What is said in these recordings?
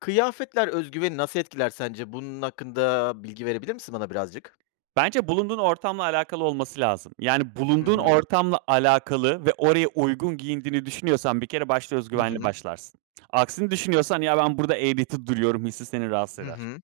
Kıyafetler öz güveni nasıl etkiler sence? Bunun hakkında bilgi verebilir misin bana birazcık? Bence bulunduğun ortamla alakalı olması lazım. Yani, Hı bulunduğun hı. ortamla alakalı ve oraya uygun giyindiğini düşünüyorsan bir kere, başta öz Hı güvenli hı. başlarsın. Aksini düşünüyorsan, "Ya, ben burada eğreti duruyorum." hissi seni rahatsız Hı eder. hı.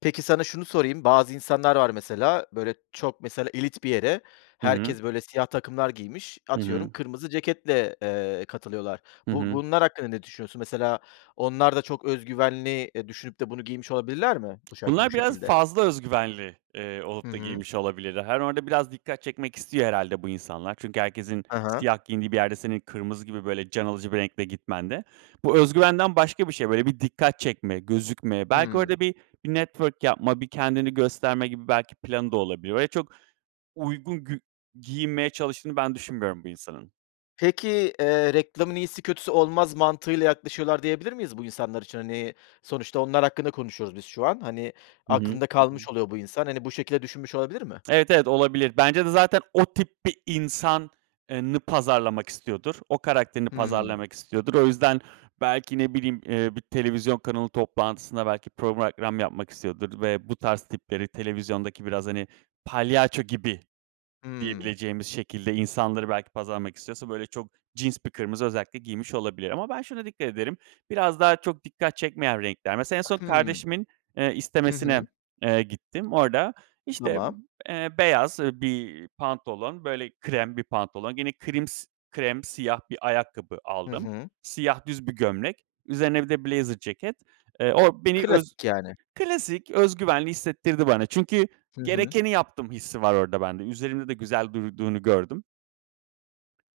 Peki sana şunu sorayım: Bazı insanlar var mesela, böyle, çok mesela elit bir yere Hı hı. herkes, böyle, siyah takımlar giymiş, Hı atıyorum, hı. kırmızı ceketle, eee, katılıyorlar. Hı Bu hı. bunlar hakkında ne düşünüyorsun? Mesela onlar da çok öz güvenli, eee, düşünüp de bunu giymiş olabilirler mi bu şak bu Bunlar biraz şekilde? fazla öz güvenli, eee, Hı olup da hı. giymiş olabilirler. Hani, orada biraz dikkat çekmek istiyor herhâlde bu insanlar çünkü herkesin Ha ha. siyah giyindiği bir yerde senin kırmızı gibi, böyle, can alıcı bir renkle gitmen de bu öz güvenden başka bir şey. Böyle, bir dikkat çekmek, gözükme. Belki Hımm. orada bir bir network yapmak, bir kendini gösterme gibi belki planı da olabilir. Öyle çok uygun gü giyinmeye çalıştığını ben düşünmüyorum bu insanın. Peki, eee, reklamın iyisi, kötüsü olmaz mantığıyla yaklaşıyorlar diyebilir miyiz bu insanlar için? Hani, sonuçta onlar hakkında konuşuyoruz biz şu an. Hani, Hı hı, aklında hı kalmış hı. oluyor bu insan. Hani, bu şekilde düşünmüş olabilir mi? Evet, evet, olabilir. Bence de zaten o tip bir insan eee, nı pazarlamak istiyordur. O karakterini Hımm. pazarlamak istiyordur. O yüzden belki, ne bileyim, eee, bir televizyon kanalı toplantısında belki program yapmak istiyordur ve bu tarz tipleri televizyondaki biraz, hani, palyaço gibi Hımm. diyebileceğimiz şekilde insanları belki pazarlamak istiyorsa, böyle, çok cins bir kırmızı özellikle giymiş olabilir. Ama ben şuna dikkat ederim, biraz daha çok dikkat çekmeyen renkler. Mesela, en son Hımm. kardeşimin, eee, Hı istemesine, hı. eee, gittim. Orada, işte, Tamam. eee, beyaz, ııı, bir pantolon, böyle, krem bir pantolon, gene krims krem, siyah bir ayakkabı Hı aldım. hı. Siyah düz bir gömlek, üzerine bir de blazer ceket. Eee, o beni öz Klasik yani. Klasik. Öz güvenli hissettirdi bana çünkü Hı hı. gerekeni yaptım hissi var orada bende. Üzerimde de güzel durduğunu gördüm.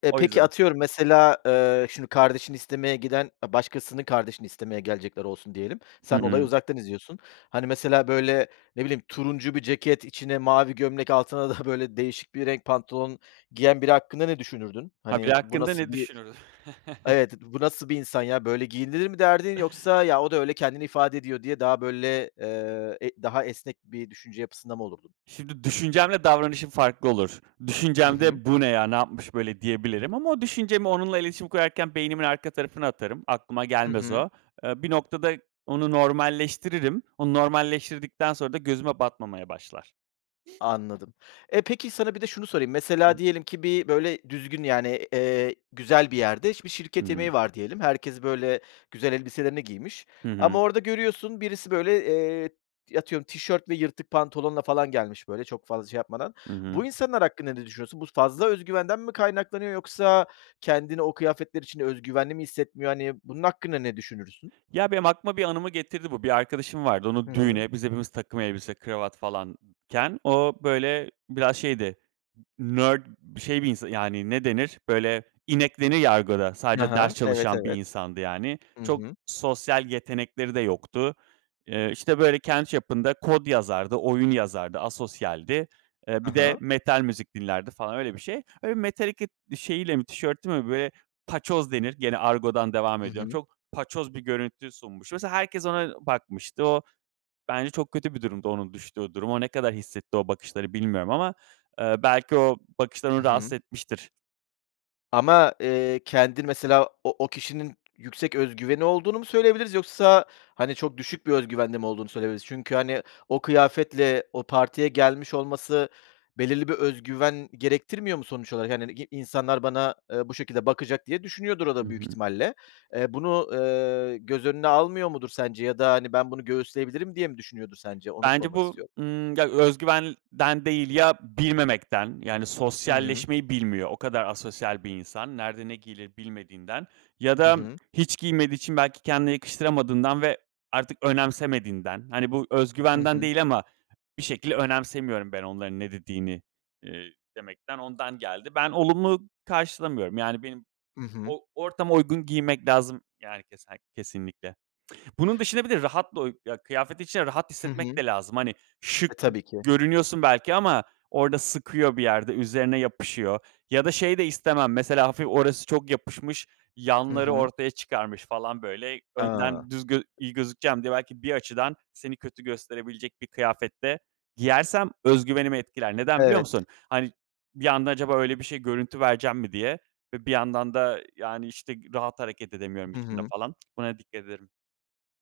Eee, O peki, yüzden. atıyorum, mesela, eee, şimdi kardeşini istemeye giden, eee, başkasının kardeşini istemeye gelecekler olsun diyelim. Hı Sen olayı hı. uzaktan izliyorsun. Hani, mesela böyle, ne bileyim, turuncu bir ceket, içine mavi gömlek, altına da böyle değişik bir renk pantolon giyen biri hakkında düşünürdün? Ha, bir de Hani, bu hakkında nasıl ne bir düşünür? Evet, b bu nasıl bir insan ya, böyle giyinilir mi derdin yoksa "Ya, o da öyle kendini ifade ediyor." diye daha böyle, eee, e daha esnek bir düşünce yapısında mı olurdun? Şimdi düşüncemle davranışım farklı olur. Hı hı. Düşüncemde, "Bu ne ya, ne yapmış böyle?" diyebilirim ama o düşüncemi onunla iletişim kurarken beynimin arka tarafına atarım. Aklıma Hı gelmez hı. o. Eee, bir noktada onu normalleştiririm. Onu normalleştirdikten sonra da gözüme batmamaya başlar. Anladım. E, peki sana bir de şunu sorayım. Mesela diyelim ki böyle düzgün, yani, eee, güzel bir yerde, bir şirket Imm. yemeği var diyelim. Herkes böyle güzel elbiselerini giymiş Hı hı. ama orada görüyorsun, birisi böyle, eee, atıyorum tişört ve yırtık pantolonla falan gelmiş, böyle çok fazla şey yapmadan. Hı hı. Bu insanlar hakkında ne düşünüyorsun? Bu fazla özgüvenden mi kaynaklanıyor yoksa kendini o kıyafetler içinde özgüvenli mi hissetmiyor? Hani, bunun hakkında ne düşünürsün? Ya, benim aklıma bir anımı getirdi bu: Bir arkadaşım vardı. Hı Onu hı. düğüne, biz hepimiz takım elbise, kravat falanken o böyle biraz şeydi, nerd bir şey, bir insan yani, ne denir böyle, inek denir ya argoda, Hı sadece ders hı, evet, çalışan bir evet. insandı yani. Hı Çok hı. sosyal yetenekleri de yoktu. Eee, işte, böyle, kendi çapında kod yazardı, oyun yazardı, asosyaldi. Eee, Hı bir de hı. metal müzik dinlerdi falan, öyle bir şey. Öyle Metallica bir şeyiyle mi tişört mü, böyle paçoz denir, gene argodan devam Hı ediyorum. hı. Çok paçoz bir görüntü sunmuş. Mesela herkes ona bakmıştı. O bence çok kötü bir durumdu, onun düştüğü durum. O ne kadar hissetti o bakışları bilmiyorum ama, eee, belki o bakışlar Hı onu rahatsız hı. etmiştir. Ama, eee, kendin mesela o o kişinin yüksek özgüveni olduğunu mu söyleyebiliriz yoksa, hani, çok düşük bir özgüvende mi olduğunu söyleyebiliriz? Çünkü, hani, o kıyafetle o partiye gelmiş olması belirli bir özgüven gerektirmiyor mu sonuç olarak? Hani, i insanlar bana, eee, bu şekilde bakacak diye düşünüyordur o Hı da büyük hı. ihtimalle. Eee, bunu, eee, göz önüne almıyor mudur sence ya da, hani, ben bunu göğüsleyebilirim diye mi düşünüyordur sence, onu Bence sormak bu, istiyorum. ımm, ya öz güvenden değil, ya bilmemekten, yani Hı hı. sosyalleşmeyi bilmiyor. O kadar asosyal bir insan, nerede ne giyilir bilmediğinden ya Hı da hı. hiç giymediği için belki kendine yakıştıramadığından ve artık önemsemediğinden, hani, bu Hı özgüvenden hı. değil ama bir şekilde önemsemiyorum ben onların ne dediğini, ııı, demekten ondan geldi. Ben olumlu karşılamıyorum. Yani benim Hı hı. o ortama uygun giymek lazım. Yani kese kesinlikle. Bunun dışında bir de rahat [unintelligible] ya kıyafetin içinde rahat Hı hissetmek hı. de lazım. Hani şık E, tabii ki. görünüyorsun belki ama orada sıkıyor bir yerde, üzerine yapışıyor ya da şey de istemem mesela hafif orası çok yapışmış, Hı yanları hı. ortaya çıkarmış falan böyle, A! önden düz gö iyi gözükeceğim diye belki bir açıdan seni kötü gösterebilecek bir kıyafet de giyersem özgüvenimi etkiler. Neden, biliyor Evet. musun? Hani bir anda acaba öyle bir şey görüntü verecek miyim diye ve bir yandan da, yani, işte, rahat hareket edemiyorum Hı içinde hı. falan. Buna dikkat ederim.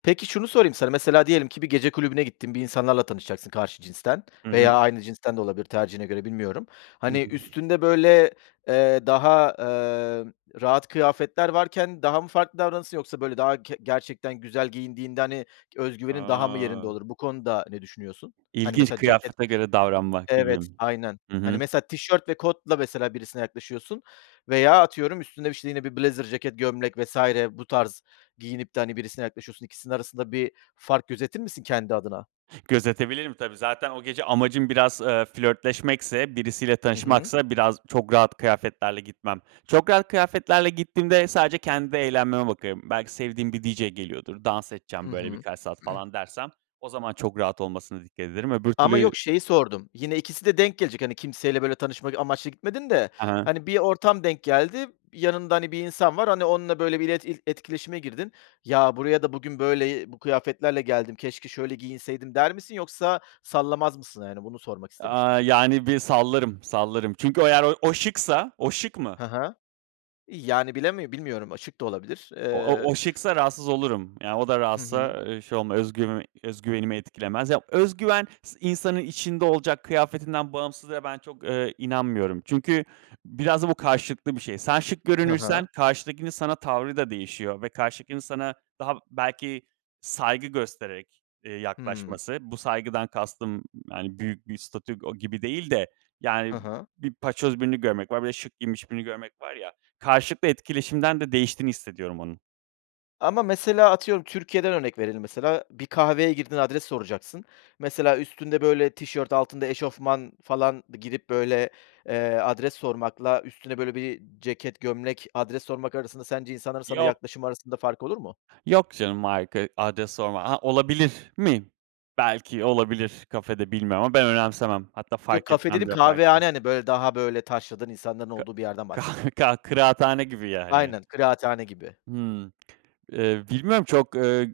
Peki, şunu sorayım sana: Mesela diyelim ki bir gece kulübüne gittin, bir insanlarla tanışacaksın, karşı cinsten Hı hı. veya aynı cinsten de olabilir, tercihine göre, bilmiyorum. Hani [unintelligible] üstünde, böyle, eee, daha, eee, rahat kıyafetler varken daha mı farklı davranırsın yoksa böyle daha ke gerçekten güzel giyindiğinde, hani, öz güvenin daha mı yerinde A! olur? Bu konuda ne düşünüyorsun? Hani, İlginç, mesela ceket, kıyafete göre davranmak gibi. evet, aynen, Hı hani, hı. mesela tişört ve kotla mesela birisine yaklaşıyorsun veya atıyorum, üstüne, işte, yine bir blazer ceket, gömlek vs. bu tarz giyinip de, hani, birisine yaklaşıyorsun, ikisinin arasında bir fark gözetir misin kendi adına? Gözetebilirim tabii. Zaten o gece amacım biraz, eee, flörtleşmekse, birisiyle Hı hı. tanışmaksa biraz çok rahat kıyafetlerle gitmem. Çok rahat kıyafetlerle gittiğimde sadece kendi eğlenmeme bakıyorum. Belki sevdiğim bir DJ geliyordur. Dans Hı edeceğim böyle hı. birkaç saat falan dersem o zaman çok rahat olmasına dikkat ederim, öbür Ama türlü yok, şeyi sordum, yine 2'si de denk gelecek; hani kimseyle böyle tanışmak amaçlı gitmedin de, Ha hani, bir ortam denk geldi, yanında, hani, bir insan var, hani, onunla böyle bir ilet ilt etkileşime girdin ya, buraya da bugün böyle i bu kıyafetlerle geldim, keşke şöyle giyinseydim der misin yoksa sallamaz mısın? Yani bunu sormak istemiştim. Aaa, yani bir sallarım, sallarım çünkü o eğer o o şıksa o şık mı? Hı hı, yani bilemi bilmiyorum açık da olabilir. O o Eee o şıksa rahatsız olurum. Yani o da Hı hı. rahatsa, eee, şey olma özgüv öz güvenimi etkilemez. Ya, öz güven is insanın içinde olacak, kıyafetinden bağımsız ve ben çok, eee, inanmıyorum. Çünkü biraz da bu karşılıklı bir şey. Sen şık Hı görünürsen hı. karşıdakinin sana tavrı da değişiyor ve karşıdakinin sana daha belki saygı göstererek, eee, Hıı. yaklaşması; bu saygıdan kastım, hani, büyük bir statüko gibi değil de, yani, Hı hı. bir paçoz birini görmek var bir de şık giyinmiş birini görmek var ya, karşılıklı etkileşimden de değiştiğini hissediyorum onun. Ama mesela, atıyorum, Türkiye’den örnek verelim mesela, bir kahveye girdin, adres soracaksın. Mesela, üstünde böyle tişört, altında eşofman falan, girip böyle, eee, adres sormakla, üstüne böyle bir ceket, gömlek, adres sormak arasında sence insanların sana Yok. yaklaşımı arasında fark olur mu? Yok canım [unintelligible] adres sorma. Ha, olabilir mi? Belki olabilir kafede, bilmiyorum ama ben önemsemem. Hatta Yok, fark kafe etmem dediğim kahvehane, yaparken. hani, böyle, daha, böyle, taşradan insanların Ka olduğu bir yerden kah bahsettim. kah kıraathane gibi yani. Aynen, kıraathane gibi. Hımm. Eee, bilmem, çok, ııı,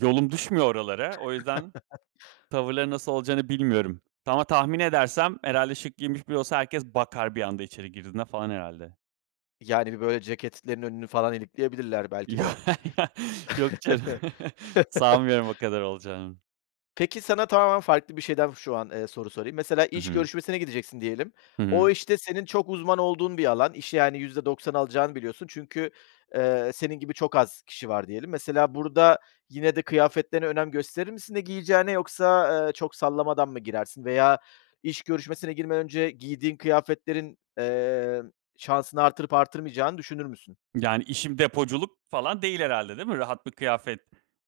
yolum düşmüyor oralara. O yüzden tavırları nasıl olacağını bilmiyorum ama tahmin edersem herhâlde şık giyinmiş biri olsa herkes bakar bir anda içeri girdiğinde falan herhâlde. Yani, bir böyle ceketlerin önünü falan ilikleyebilirler belki Yo de. ya yok canım, sanmıyorum o kadar olacağını. Peki, sana tamamen farklı bir şeyden şu an, eee, soru sorayım. Mesela Hı iş hı. görüşmesine gideceksin diyelim. Hı O hı. iş de senin çok uzman olduğun bir alan, işi yani %90 alacağını biliyorsun çünkü, eee, senin gibi çok az kişi var diyelim. Mesela, burada yine de kıyafetlerine önem gösterir misin, ne giyeceğine yoksa, ııı, çok sallamadan mı girersin veya iş görüşmesine girmeden önce giydiğin kıyafetlerin, eee, şansını arttırıp artırmayacağını düşünür müsün? Yani, işim depoculuk falan değil herhâlde değil mi? Rahat bir kıyafet,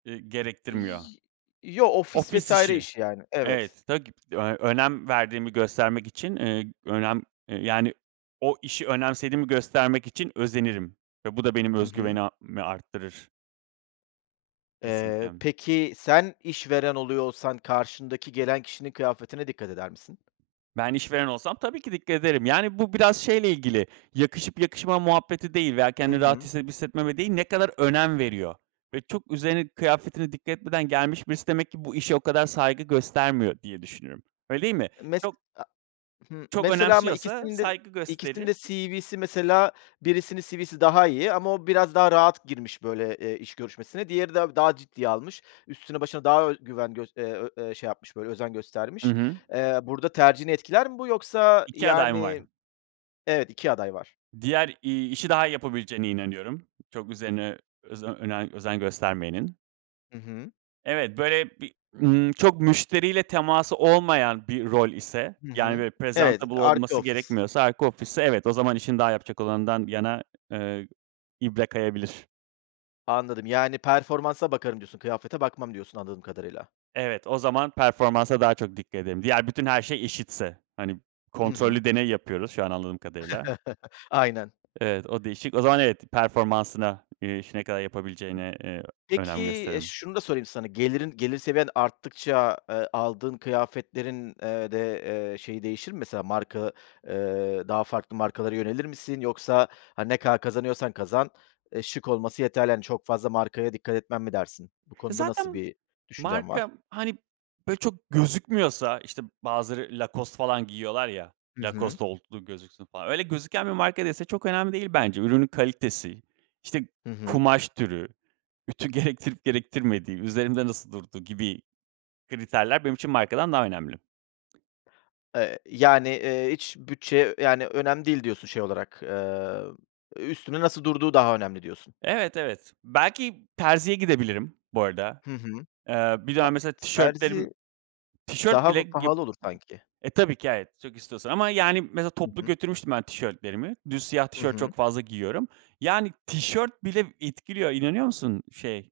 ııı, gerektirmiyor. Y yo, ofis Ofis vs. işi, işi, yani. Evet. evet, [unintelligible] eee, önem verdiğimi göstermek için, ııı, önem, ııı, yani o işi önemsediğimi göstermek için özenirim ve bu da benim Hı öz hı. güvenimi arttırır. Eee, Kesinlikle. peki, sen işveren oluyor olsan karşındaki gelen kişinin kıyafetine dikkat eder misin? Ben işveren olsam tabii ki dikkat ederim. Yani, bu biraz şeyle ilgili, yakışıp yakışmama muhabbeti değil veya Hı kendini rahat hı. hissedip hissetmeme değil, ne kadar önem veriyor ve çok üzerine kıyafetine dikkat etmeden gelmiş birisi. Demek ki bu işe o kadar saygı göstermiyor diye düşünüyorum. Öyle değil mi? Eee, mes Çok a Hı, çok mesela ama önemsiyorsa ikisinin de saygı ikisinin gösterir. de CV'si mesela birisinin CV'si daha iyi ama o biraz daha rahat girmiş böyle, ııı, iş görüşmesine. Diğeri de daha ciddiye almış. Üstüne başına daha ö güven gös eee, ö eee şey yapmış böyle özen Hı göstermiş. hı. Eee, burada tercihini etkiler mi bu yoksa, 2 aday mı var? yani Evet, 2 aday var. Diğer, iii, işi daha iyi yapabileceğine inanıyorum. Çok üzerine özen önem özen göstermeyenin. Hı hı. Evet, böyle bir ımm, çok müşteriyle teması olmayan bir rol ise, Hı yani, hı. böyle, Evet, prezantabl arka olması ofis. gerekmiyorsa, arka ofis ise evet, o zaman işini daha yapacak olandan yana, ııı, ibre kayabilir. Anladım, yani performansa bakarım diyorsun, kıyafete bakmam diyorsun anladığım kadarıyla. Evet, o zaman performansa daha çok dikkat ederim. Diğer bütün her şey eşitse, hani, Hı hı. kontrollü deney yapıyoruz şu an anladığım kadarıyla. Aynen. Evet, o değişik, o zaman evet performansına, eee, işi ne kadar yapabileceğine, eee, Peki, önem e, gösteririm. şunu da sorayım sana, gelirin gelir seviyen arttıkça, eee, aldığın kıyafetlerin, eee, de, eee, şeyi değişir mi? Mesela marka, eee, daha farklı markalara yönelir misin? Yoksa, hani, ne kadar kazanıyorsan kazan, eee, şık olması yeterli, hani, çok fazla markaya dikkat etmem mi dersin? Bu konuda nasıl Zaten bir düşüncen var? marka, hani, böyle, çok gözükmüyorsa, işte, bazıları Lacoste falan giyiyorlar ya, Hı hı. Lacoste olduğu gözüksün falan öyle gözüken bir marka değilse çok önemli değil bence. Ürünün kalitesi, işte, Hı hı. kumaş türü, ütü gerektirip gerektirmediği, üzerimde nasıl durduğu gibi kriterler benim için markadan daha önemli. Eee, yani, ııı, hiç bütçe, yani, önemli değil diyorsun, şey olarak, ııı, üstünde nasıl durduğu daha önemli diyorsun. Evet, evet, belki terziye gidebilirim, bu arada. Hı hı. Aaa, bir dönem mesela tişörtlerim Terzi tişört daha bir bile pahalı olur sanki. e, tabii ki evet, çok istiyorsan ama, yani, mesela Hı toplu hı. götürmüştüm ben tişörtlerimi. Düz siyah Hı tişört hı. çok fazla giyiyorum. Yani tişört bile etkiliyor. İnanıyor musun, şey,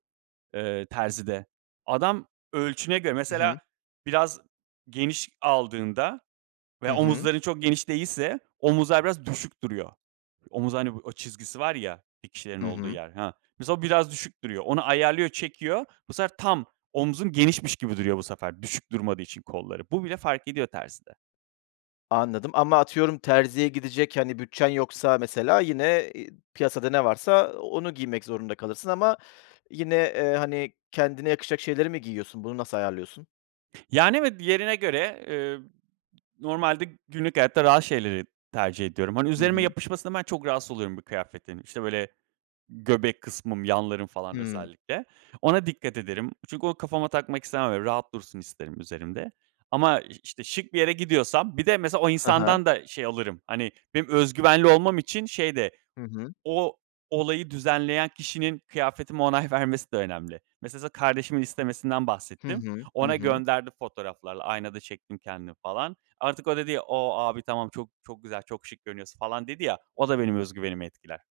ııı, terzide. Adam ölçüne göre Hı hı. mesela biraz geniş aldığında Hı veya hı. omuzların çok geniş değilse omuzlar biraz düşük duruyor. Omuz, hani o çizgisi var ya, dikişlerin Hı olduğu hı. yer, ha, mesela biraz düşük duruyor, onu ayarlıyor, çekiyor. Bu sefer tam omzun genişmiş gibi duruyor. Bu sefer düşük durmadığı için kolları, bu bile fark ediyor terzide. Anladım ama atıyorum terziye gidecek, hani, bütçen yoksa mesela yine, eee, piyasada ne varsa onu giymek zorunda kalırsın ama yine, eee, hani, kendine yakışacak şeyleri mi giyiyorsun? Bunu nasıl ayarlıyorsun? Yani, evet, diğerine göre, ııı, normalde günlük hayatta rahat şeyleri tercih ediyorum. Hani, Hı üzerime hı. yapışmasından ben çok rahatsız oluyorum bir kıyafetin, işte, böyle göbek kısmım, yanlarım, falan, Hımm. özellikle ona dikkat ederim. Çünkü onu kafama takmak istemem, öyle rahat dursun isterim üzerimde ama iş işte şık bir yere gidiyorsam bir de, mesela, o Hı hı. insandan da şey alırım. Hani, benim öz güvenli olmam için şey de Hı hı. o olayı düzenleyen kişinin kıyafetime onay vermesi de önemli. Mesela, sana kardeşimin istemesinden Hı bahsettim, hı, hı ona hı. gönderdim fotoğraflarla, aynada çektim kendimi, falan. Artık o dedi, "O, abi, tamam, çok, çok güzel, çok şık görünüyorsun, falan." dedi ya, o da benim öz güvenimi etkiler.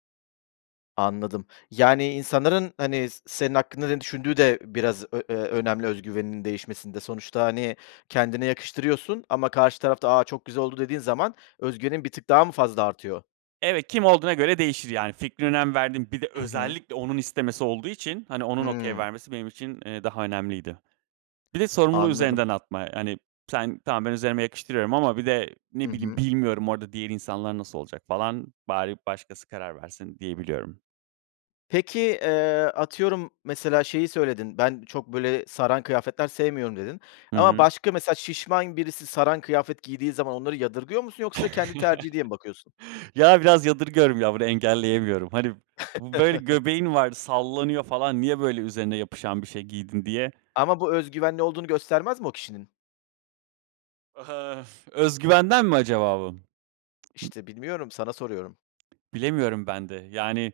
Anladım, yani insanların hani s senin hakkında ne düşündüğü de biraz ö eee, önemli öz güveninin değişmesinde. Sonuçta hani kendine yakıştırıyorsun ama karşı taraf da "A, çok güzel oldu." dediği zaman öz güvenin bir tık daha mı fazla artıyor? Evet, kim olduğuna göre değişir yani. Fikrine önem verdiğim, bir de Hı hı. özellikle onun istemesi olduğu için, hani onun okay Hıı. vermesi benim için, eee, daha önemliydi. Bir de sorumluluğu Anladım. üzerinden atma, hani sen, tamam ben üzerime yakıştırıyorum ama bir de Hı ne bileyim, hı. bilmiyorum orada diğer insanlar nasıl olacak falan, bari başkası karar versin diyebiliyorum. Peki, eee, atıyorum, mesela şeyi söyledin: Ben çok, böyle, saran kıyafetler sevmiyorum, dedin Hı ama hı. başka, mesela şişman birisi saran kıyafet giydiği zaman onları yadırgıyor musun yoksa kendi tercihi diye mi bakıyorsun? Ya, biraz yadırgıyorum ya, bunu engelleyemiyorum. Hani b böyle göbeğin var, sallanıyor falan, niye böyle üzerine yapışan bir şey giydin, diye. Ama bu öz güvenli olduğunu göstermez mi o kişinin? Aha, öz güvenden mi acaba bu? [unintelligible] İşte, bilmiyorum, sana soruyorum. Bilemiyorum ben de. Yani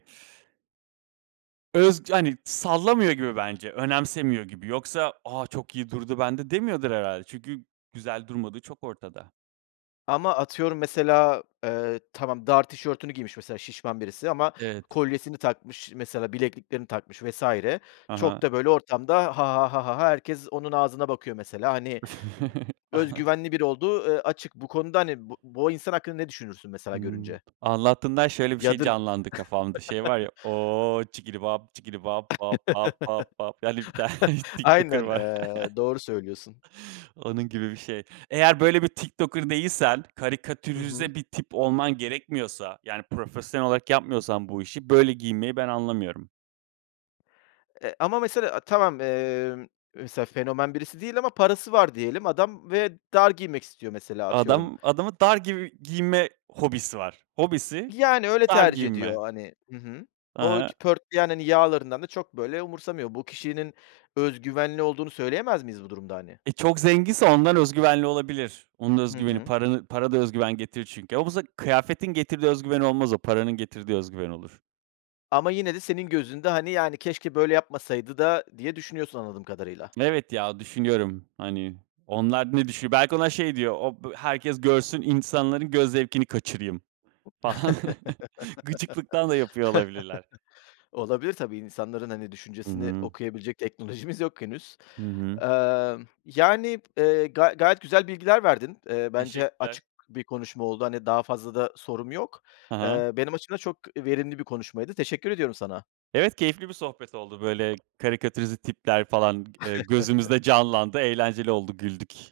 öz yani sallamıyor gibi bence, önemsemiyor gibi. Yoksa "A, çok iyi durdu bende." demiyordur herhâlde. Çünkü güzel durmadığı çok ortada. Ama atıyorum, mesela, eee, tamam, dar tişörtünü giymiş mesela şişman birisi ama Evet. kolyesini takmış, mesela bilekliklerini takmış vs. Ha Çok ha. da böyle ortamda "ha ha ha ha ha ha", herkes onun ağzına bakıyor mesela. Hani öz güvenli biri olduğu, ııı, açık, bu konuda hani bu bu insan hakkında ne düşünürsün Hı. mesela görünce? Anlattığından şöyle bir şey Yadır canlandı kafamda, şey var ya: "O! Çikili vap, çikili vap, vap, vap, vap, vap." Yani bir tane TikToker Aynen, var. eee, doğru söylüyorsun. Onun gibi bir şey. Eğer böyle bir TikToker değilsen, Hı hı. karikatürize bir tip olman gerekmiyorsa, yani profesyonel olarak yapmıyorsan bu işi, böyle giyinmeyi ben anlamıyorum. Eee, ama mesela, eee, tamam, eee, mesela fenomen birisi değil ama parası var diyelim. Adam ve dar giymek istiyor mesela, atıyorum. Adam adamın dar gibi giyinme hobisi var. Hobisi, Yani öyle dar tercih giyinme. ediyor, hani, hı hı. Hı O hı. ki pörtleyen hani yağlarından da çok böyle umursamıyor. Bu kişinin öz güvenli olduğunu söyleyemez miyiz bu durumda hani? E, çok zenginse ondan öz güvenli olabilir. Onun öz Hı güveni, hı. paranı para da öz güven getirir çünkü. Ama bu se kıyafetin getirdiği öz güven olmaz o, paranın getirdiği öz güven olur. Ama yine de senin gözünde hani, yani, keşke böyle yapmasaydı da diye düşünüyorsun anladığım kadarıyla. Evet ya, düşünüyorum, hani onlar ne düşünüyor? Belki ona şey diyor, o b herkes görsün, insanların göz zevkini kaçırayım falan gıcıklıktan da yapıyor olabilirler. Olabilir tabii, insanların, hani, Hı düşüncesini hı. okuyabilecek teknolojimiz yok henüz. Hı hı. Eee, yani, eee, ga gayet güzel bilgiler verdin. Eee, bence Teşekkürler. açık bir konuşma oldu, hani daha fazla da sorum yok. Hı hı. Eee, benim açımdan çok verimli bir konuşmaydı, teşekkür ediyorum sana. Evet, keyifli bir sohbet oldu, böyle karikatürize tipler falan, eee, gözümüzde canlandı, eğlenceli oldu, güldük.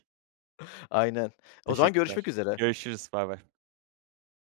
Aynen. O zaman görüşmek Teşekkürler, üzere. görüşürüz, baybay.